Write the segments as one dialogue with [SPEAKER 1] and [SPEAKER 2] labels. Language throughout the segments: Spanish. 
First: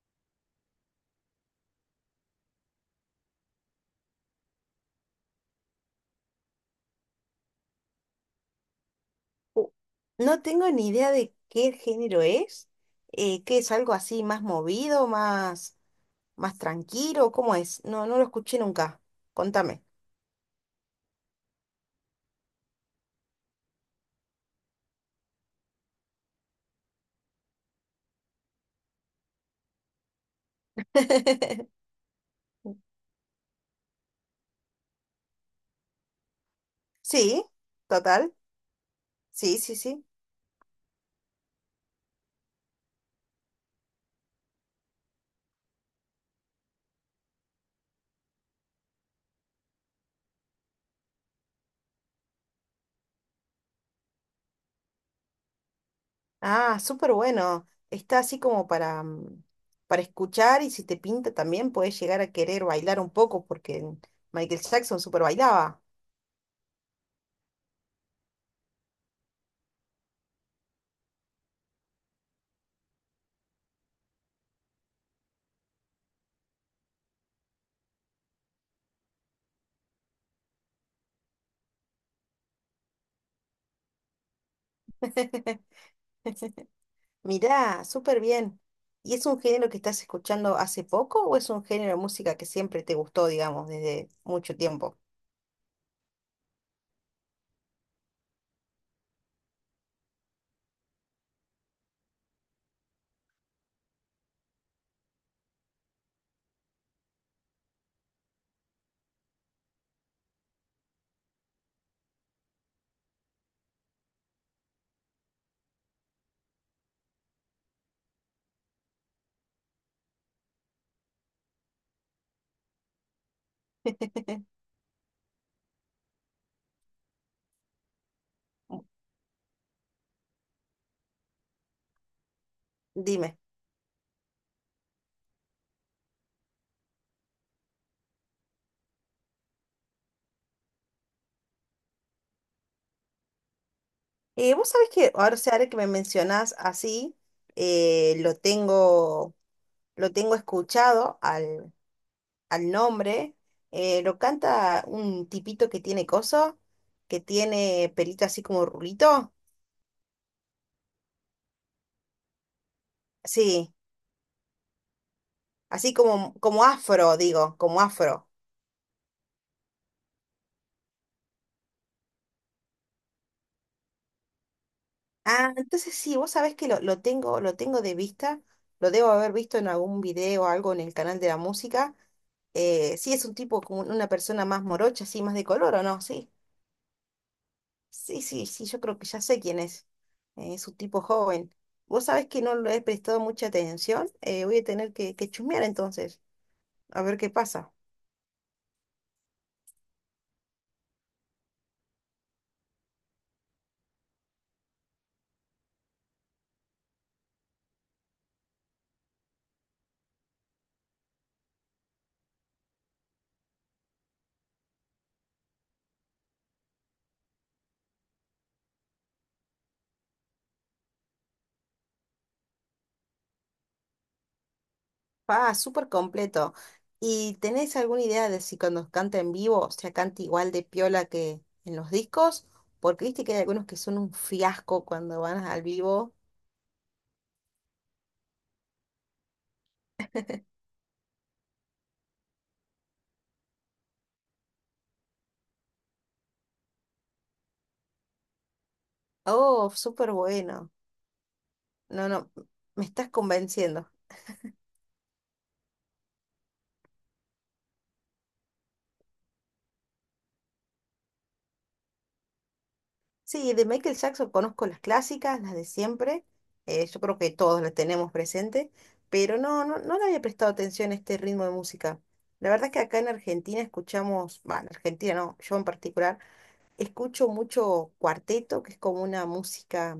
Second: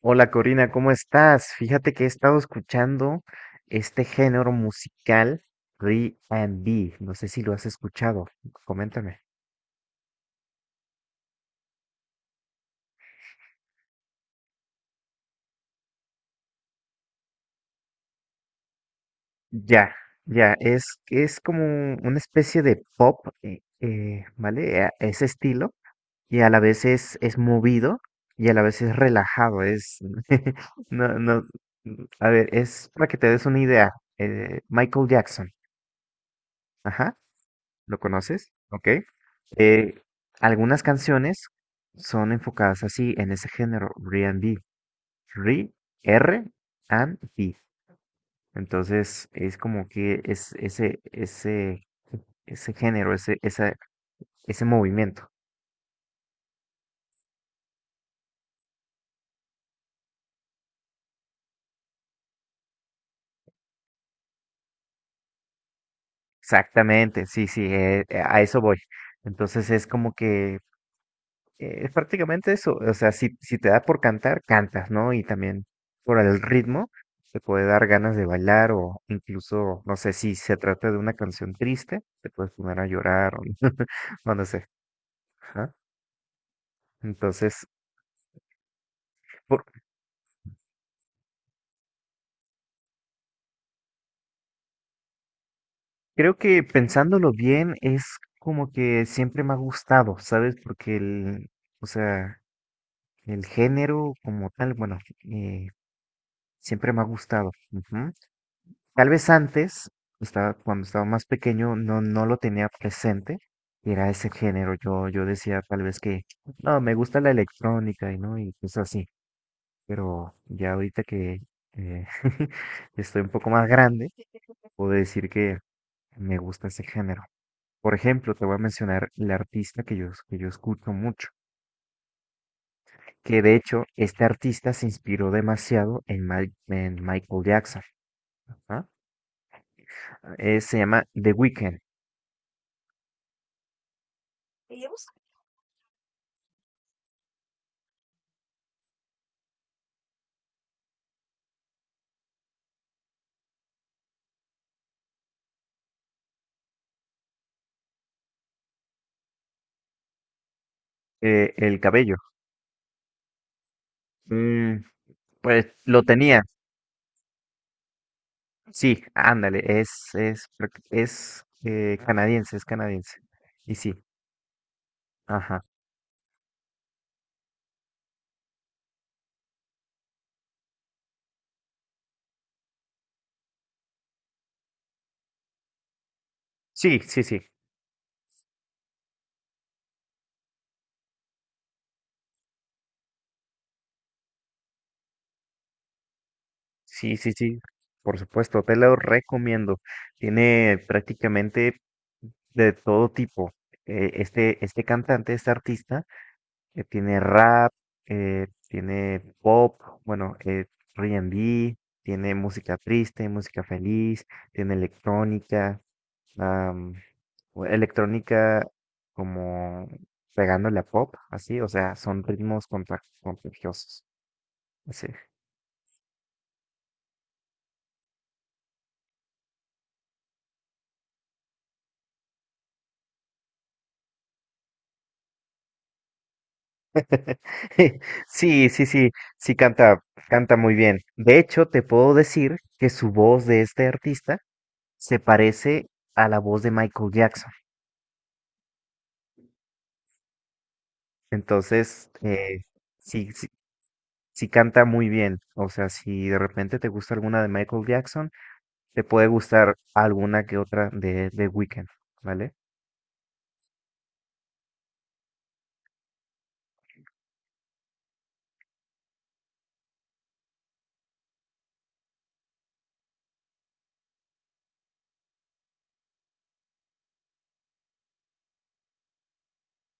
[SPEAKER 1] Hola Corina, ¿cómo estás? Fíjate que he estado escuchando este género musical R&B. No sé si lo has escuchado. Coméntame.
[SPEAKER 2] Uh, No tengo ni idea de qué género es, que es algo así más movido, más tranquilo. ¿Cómo es? No, no lo escuché nunca. Contame.
[SPEAKER 1] Ya, ya, es, como una especie de pop, ¿vale? Ese estilo. Y a la vez es movido y a la vez es relajado. No, no, a ver, es para que te des una idea. Michael Jackson. Ajá.
[SPEAKER 2] Sí,
[SPEAKER 1] ¿Lo
[SPEAKER 2] total.
[SPEAKER 1] conoces? Ok.
[SPEAKER 2] Sí, sí,
[SPEAKER 1] Eh,
[SPEAKER 2] sí.
[SPEAKER 1] Algunas canciones son enfocadas así en ese género, R, R and B. Entonces es como que es ese género, ese movimiento.
[SPEAKER 2] Ah, súper bueno. Está así como para, para escuchar, y si te pinta también puedes llegar a querer bailar un poco porque Michael Jackson súper bailaba.
[SPEAKER 1] Exactamente, sí, sí, a eso voy. Entonces es como que es prácticamente eso. O sea, si te da por cantar, cantas, ¿no? Y también por el ritmo te puede dar ganas de bailar o incluso, no sé, si se trata de una canción triste, te puedes poner a llorar o no, no sé. Ajá. Entonces,
[SPEAKER 2] Mirá, súper bien. ¿Y es un
[SPEAKER 1] por-
[SPEAKER 2] género que estás escuchando hace poco o es un género de música que siempre te gustó, digamos, desde mucho tiempo?
[SPEAKER 1] creo que pensándolo bien es como que siempre me ha gustado, ¿sabes? Porque el, o sea, el género como tal, bueno, eh, siempre me ha gustado. Ujú. Tal vez antes, cuando estaba más pequeño, no, no lo tenía presente. Y era ese género. Yo decía tal vez que no, me gusta la electrónica y no, y cosas así. Pero ya ahorita que eh, estoy un poco más grande, puedo decir que me gusta ese género. Por ejemplo, te voy a
[SPEAKER 2] Mm,
[SPEAKER 1] mencionar la artista que yo escucho mucho,
[SPEAKER 2] Dime.
[SPEAKER 1] que de hecho este artista se inspiró demasiado en Michael Jackson. ¿Ah? Se llama The Weeknd,
[SPEAKER 2] Vos sabés que ahora, o sea, ahora que me mencionás así, eh, lo tengo, lo tengo escuchado al nombre. Lo canta un tipito que tiene coso, que tiene pelito así como rulito.
[SPEAKER 1] el cabello.
[SPEAKER 2] Sí,
[SPEAKER 1] Mm, pues
[SPEAKER 2] así
[SPEAKER 1] lo
[SPEAKER 2] como,
[SPEAKER 1] tenía.
[SPEAKER 2] como afro, digo, como afro.
[SPEAKER 1] Sí, ándale, es, creo que es canadiense, es canadiense. Y sí,
[SPEAKER 2] Ah,
[SPEAKER 1] ajá.
[SPEAKER 2] entonces sí, vos sabés que lo tengo de vista, lo debo haber visto en algún video o algo en el canal de la música. Sí, es un tipo como una persona más morocha, así, más de color, ¿o no? Sí,
[SPEAKER 1] Sí, sí, sí.
[SPEAKER 2] sí, sí, sí, yo creo que ya sé quién es. Es un tipo joven. Vos sabés que no le he prestado mucha atención. Voy a tener que chusmear entonces, a
[SPEAKER 1] Sí,
[SPEAKER 2] ver qué
[SPEAKER 1] sí, sí.
[SPEAKER 2] pasa.
[SPEAKER 1] Por supuesto, te lo recomiendo. Tiene prácticamente de todo tipo. Este cantante, este artista, tiene rap, tiene pop, bueno, R&B, tiene música triste, música feliz, tiene electrónica. O electrónica como pegándole a pop, así, o sea, son ritmos contagiosos. Sí.
[SPEAKER 2] Ah, súper completo. ¿Y tenés alguna idea de si cuando canta en vivo se canta igual de piola que en los discos? Porque viste que hay algunos que son un fiasco cuando van al vivo.
[SPEAKER 1] Sí, sí, sí, sí canta muy bien. De hecho, te puedo decir que su voz de este artista se parece a la voz de Michael Jackson.
[SPEAKER 2] Oh, súper bueno. No,
[SPEAKER 1] Entonces,
[SPEAKER 2] no, me estás
[SPEAKER 1] sí, sí,
[SPEAKER 2] convenciendo.
[SPEAKER 1] sí canta muy bien. O sea, si de repente te gusta alguna de Michael Jackson, te puede gustar alguna que otra de Weekend, ¿vale?
[SPEAKER 2] Sí, de Michael Jackson conozco las clásicas, las de siempre. Yo creo que todos las tenemos presente, pero no, no, no le había prestado atención a este ritmo de música. La verdad es que acá en Argentina escuchamos, bueno, en Argentina no, yo en particular. Escucho mucho cuarteto, que es como una música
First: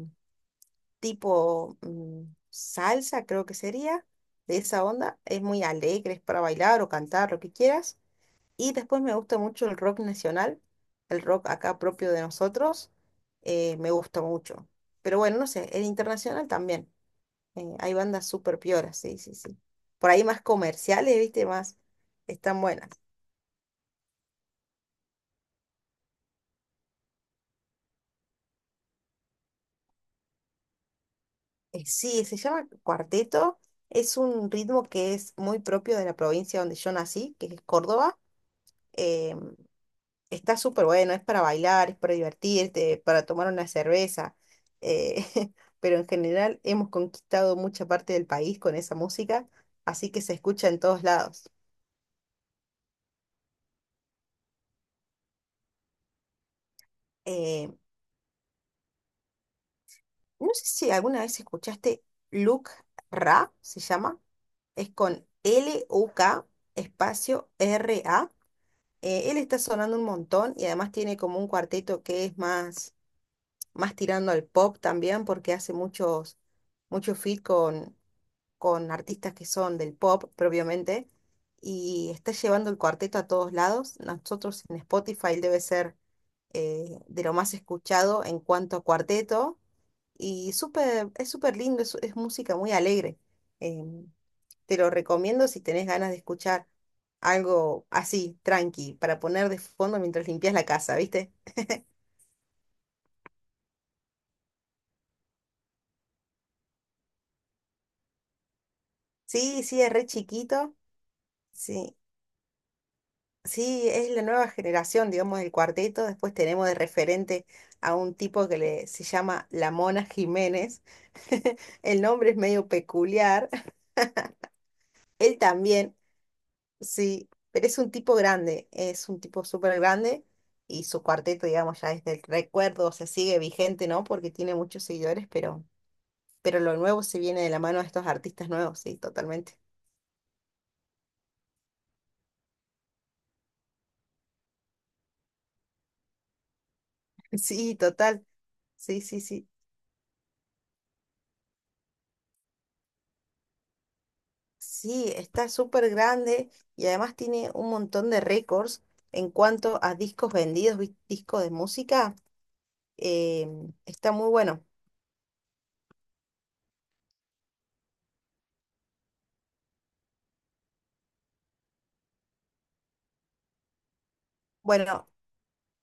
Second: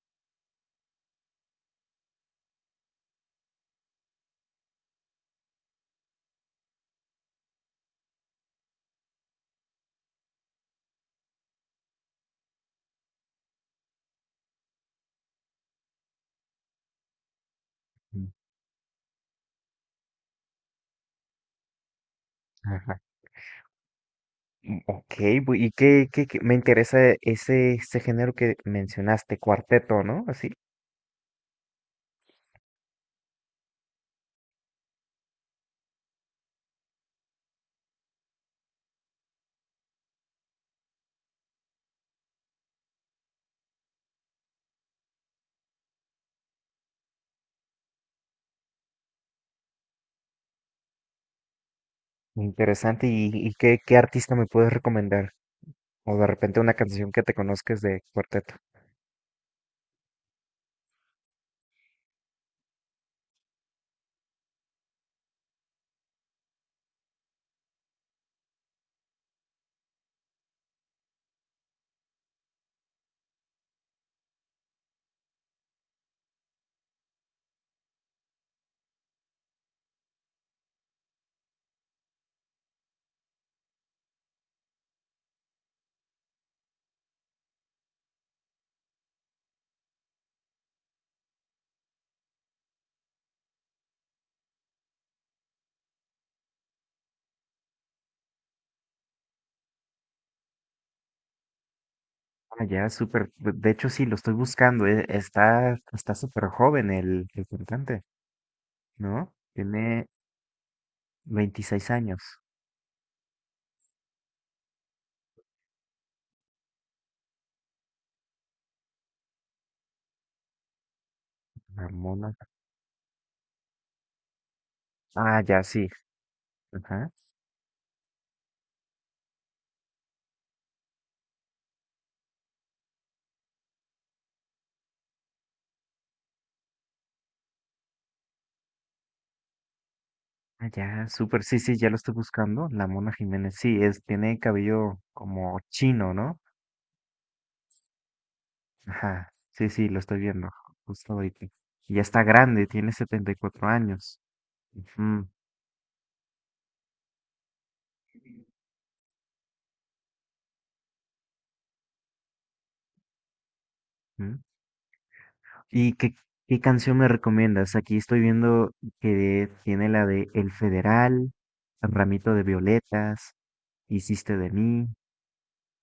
[SPEAKER 2] tipo salsa, creo que sería, de esa onda. Es muy alegre, es para bailar o cantar, lo que quieras. Y después me gusta mucho el rock nacional, el rock acá propio de nosotros. Me gusta mucho. Pero bueno, no sé, el internacional también. Hay bandas
[SPEAKER 1] Mm.
[SPEAKER 2] súper pioras, sí, sí, sí. Por ahí más comerciales, viste, más están buenas.
[SPEAKER 1] Ajá. Mm, Ok, y me interesa ese, ese este género que mencionaste, cuarteto, ¿no? Así,
[SPEAKER 2] Sí, se llama cuarteto. Es un ritmo que es muy propio de la provincia donde yo nací, que es Córdoba. Eh, Está súper bueno, es para bailar, es para divertirte, para tomar una cerveza. eh, pero en general hemos conquistado mucha parte del país con esa música, así que se escucha en todos lados.
[SPEAKER 1] interesante. ¿Y qué artista me puedes recomendar? O de repente una canción que te
[SPEAKER 2] Eh,
[SPEAKER 1] conozcas de cuarteto.
[SPEAKER 2] no sé si alguna vez escuchaste Luke Ra, se llama. Es con Luk Ra. Él está sonando un montón y además tiene como un cuarteto que es más tirando al pop también porque hace muchos feat con artistas que son del pop propiamente y está llevando el cuarteto a todos lados. Nosotros en Spotify debe ser de lo más escuchado en cuanto a cuarteto y súper, es súper lindo, es música muy alegre. Em, Te lo recomiendo si tenés ganas de escuchar algo así, tranqui, para poner de fondo mientras limpias la casa, ¿viste?
[SPEAKER 1] Ah, ya, súper. De hecho, sí, lo estoy buscando. Está súper joven el cantante, ¿no?
[SPEAKER 2] Sí, sí, es re
[SPEAKER 1] Tiene
[SPEAKER 2] chiquito.
[SPEAKER 1] veintiséis
[SPEAKER 2] Sí,
[SPEAKER 1] años.
[SPEAKER 2] sí, es la nueva generación, digamos, del cuarteto. Después tenemos de referente a un tipo que le, se llama La Mona Jiménez.
[SPEAKER 1] La
[SPEAKER 2] El nombre
[SPEAKER 1] Mona.
[SPEAKER 2] es medio peculiar. Él
[SPEAKER 1] Ah, ya, sí.
[SPEAKER 2] también,
[SPEAKER 1] Ajá.
[SPEAKER 2] sí, pero es un tipo grande, es un tipo súper grande y su cuarteto, digamos, ya es del recuerdo, se sigue vigente, ¿no? Porque tiene muchos seguidores, pero lo nuevo se viene de la mano de estos artistas nuevos, sí, totalmente.
[SPEAKER 1] Ah, ya, súper. Sí, sí, ya lo estoy buscando. La Mona Jiménez. Sí, tiene cabello como chino, ¿no?
[SPEAKER 2] Sí, total. Sí, sí,
[SPEAKER 1] Ajá,
[SPEAKER 2] sí.
[SPEAKER 1] sí, sí, lo estoy viendo justo ahorita. Y ya está grande, tiene 74 años.
[SPEAKER 2] Sí,
[SPEAKER 1] Ujú,
[SPEAKER 2] está súper grande y además tiene un montón de récords en cuanto a discos vendidos, discos de música. eh, Está muy
[SPEAKER 1] ujú.
[SPEAKER 2] bueno.
[SPEAKER 1] ¿Y qué canción me recomiendas? Aquí estoy viendo que tiene la de El Federal, Ramito de Violetas, Hiciste de mí.
[SPEAKER 2] Bueno,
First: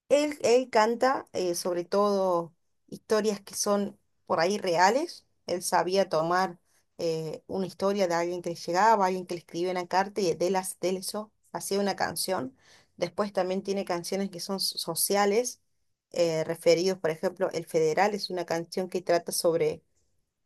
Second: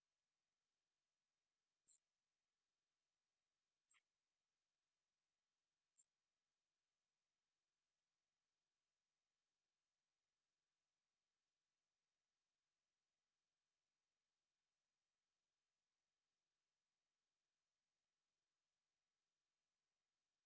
[SPEAKER 2] él canta sobre todo historias que son por ahí reales. Él sabía tomar una historia de alguien que le llegaba, alguien que le escribía una carta y de, las, de eso hacía una canción. Después también tiene canciones que son sociales, referidos. Por ejemplo, El Federal es una canción que trata sobre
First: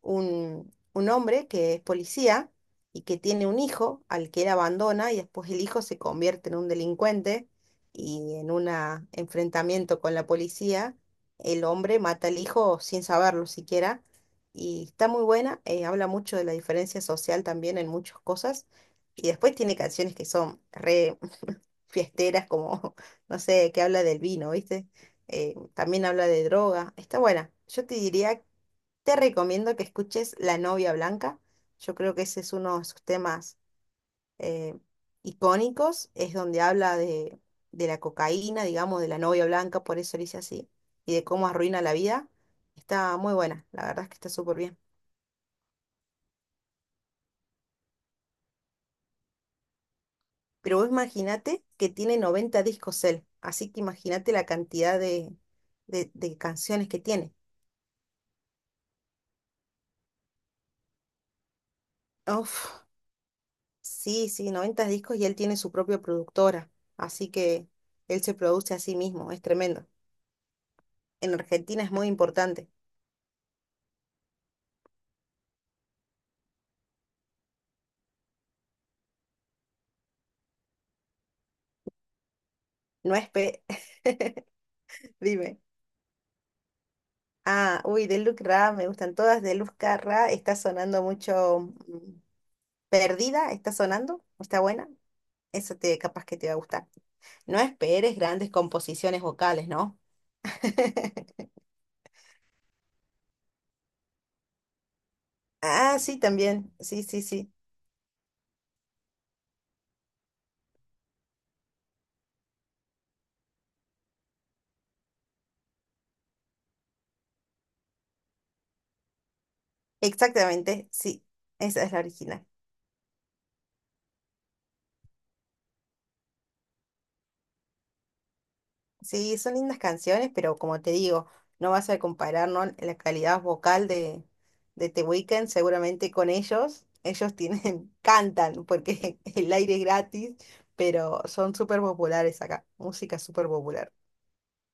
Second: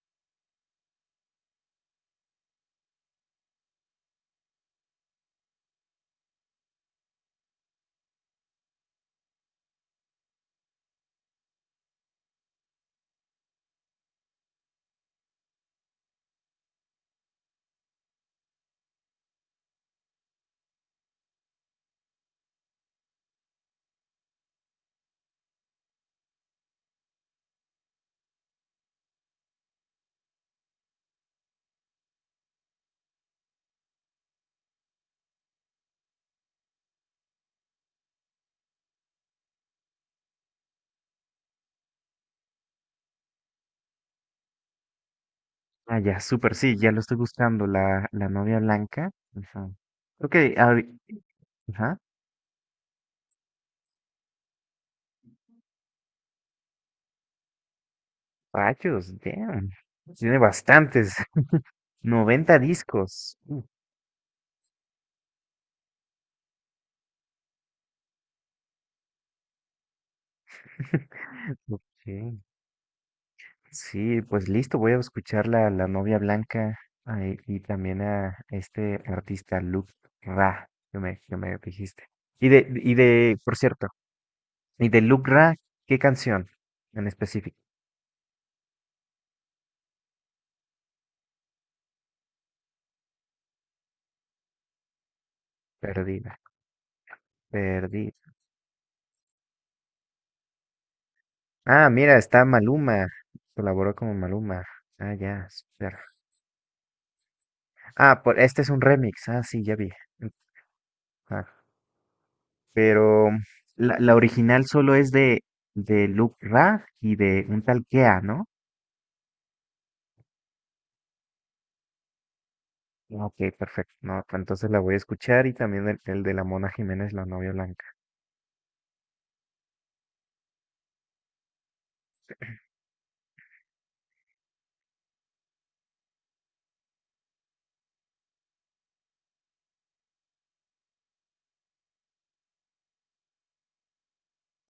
[SPEAKER 2] un hombre que es policía y que tiene un hijo al que él abandona, y después el hijo se convierte en un delincuente, y en un enfrentamiento con la policía el hombre mata al hijo sin saberlo siquiera, y está muy buena. Habla mucho de la diferencia social también en muchas cosas, y después tiene canciones que son re fiesteras como, no sé, que habla del vino, ¿viste? También habla de droga, está buena. Yo te diría, te recomiendo que escuches La novia blanca. Yo creo que ese es uno de sus temas eh, icónicos. Es donde habla de la cocaína, digamos, de la novia blanca, por eso le hice así, y de cómo arruina la vida. Está muy buena, la verdad es que está súper bien.
[SPEAKER 1] Ah, ya, súper, sí, ya lo estoy buscando, la novia blanca. Ujú. Ok,
[SPEAKER 2] Pero vos imagínate que
[SPEAKER 1] ajá.
[SPEAKER 2] tiene 90 discos él, así que imagínate la cantidad de canciones que tiene.
[SPEAKER 1] Rayos, damn. Tiene bastantes, noventa
[SPEAKER 2] Uf,
[SPEAKER 1] discos.
[SPEAKER 2] sí, sí, 90 discos, y él tiene su propia productora, así que él se produce a sí mismo, es tremendo. En Argentina es muy
[SPEAKER 1] Ok.
[SPEAKER 2] importante.
[SPEAKER 1] Sí, pues listo, voy a escuchar la novia blanca ay, y también a este artista Luke Ra, que me dijiste.
[SPEAKER 2] No es
[SPEAKER 1] Por
[SPEAKER 2] pe...
[SPEAKER 1] cierto, y de Luke Ra,
[SPEAKER 2] Dime.
[SPEAKER 1] ¿qué canción en específico?
[SPEAKER 2] Ah, uy, de Luz Ra, me gustan todas. De Luz Ra está sonando mucho. mm, Perdida está sonando, está buena. Eso te, capaz que
[SPEAKER 1] Perdida,
[SPEAKER 2] te va a gustar. No esperes
[SPEAKER 1] perdida.
[SPEAKER 2] grandes composiciones vocales, ¿no?
[SPEAKER 1] Ah, mira, está Maluma, colaboró con Maluma. Ah, ya, super.
[SPEAKER 2] Ah, sí, también. Sí, sí, sí.
[SPEAKER 1] Ah, este es un remix, ah, sí, ya vi. Ah, pero la original solo es de Luke Ra y de un tal Kea, ¿no?
[SPEAKER 2] Exactamente, sí. Esa es la original.
[SPEAKER 1] Ah, Ok, perfecto. No, pues entonces la voy a escuchar y también el de la Mona Jiménez, la novia blanca.
[SPEAKER 2] Sí, son lindas canciones, pero como te digo, no vas a comparar, ¿no? La calidad vocal de The Weeknd seguramente con ellos. Ellos tienen, cantan porque el aire es gratis, pero son súper populares acá. Música súper popular.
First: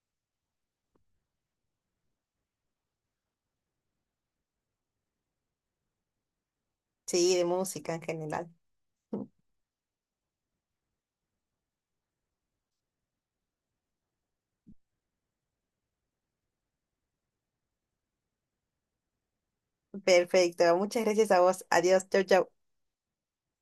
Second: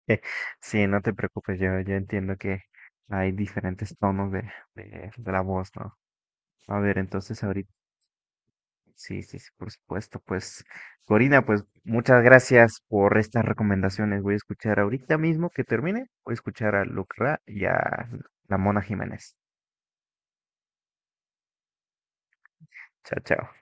[SPEAKER 1] Sí, no te preocupes, yo entiendo que hay diferentes tonos de la voz, ¿no? A ver,
[SPEAKER 2] Sí,
[SPEAKER 1] entonces
[SPEAKER 2] de
[SPEAKER 1] ahorita,
[SPEAKER 2] música en general.
[SPEAKER 1] sí, sí, sí, por supuesto, pues, Corina, pues muchas gracias por estas recomendaciones. Voy a escuchar ahorita mismo que termine, voy a escuchar a Lucra y a la Mona Jiménez.
[SPEAKER 2] Perfecto. Muchas gracias a vos. Adiós. Chau, chau.
[SPEAKER 1] Chao, chao.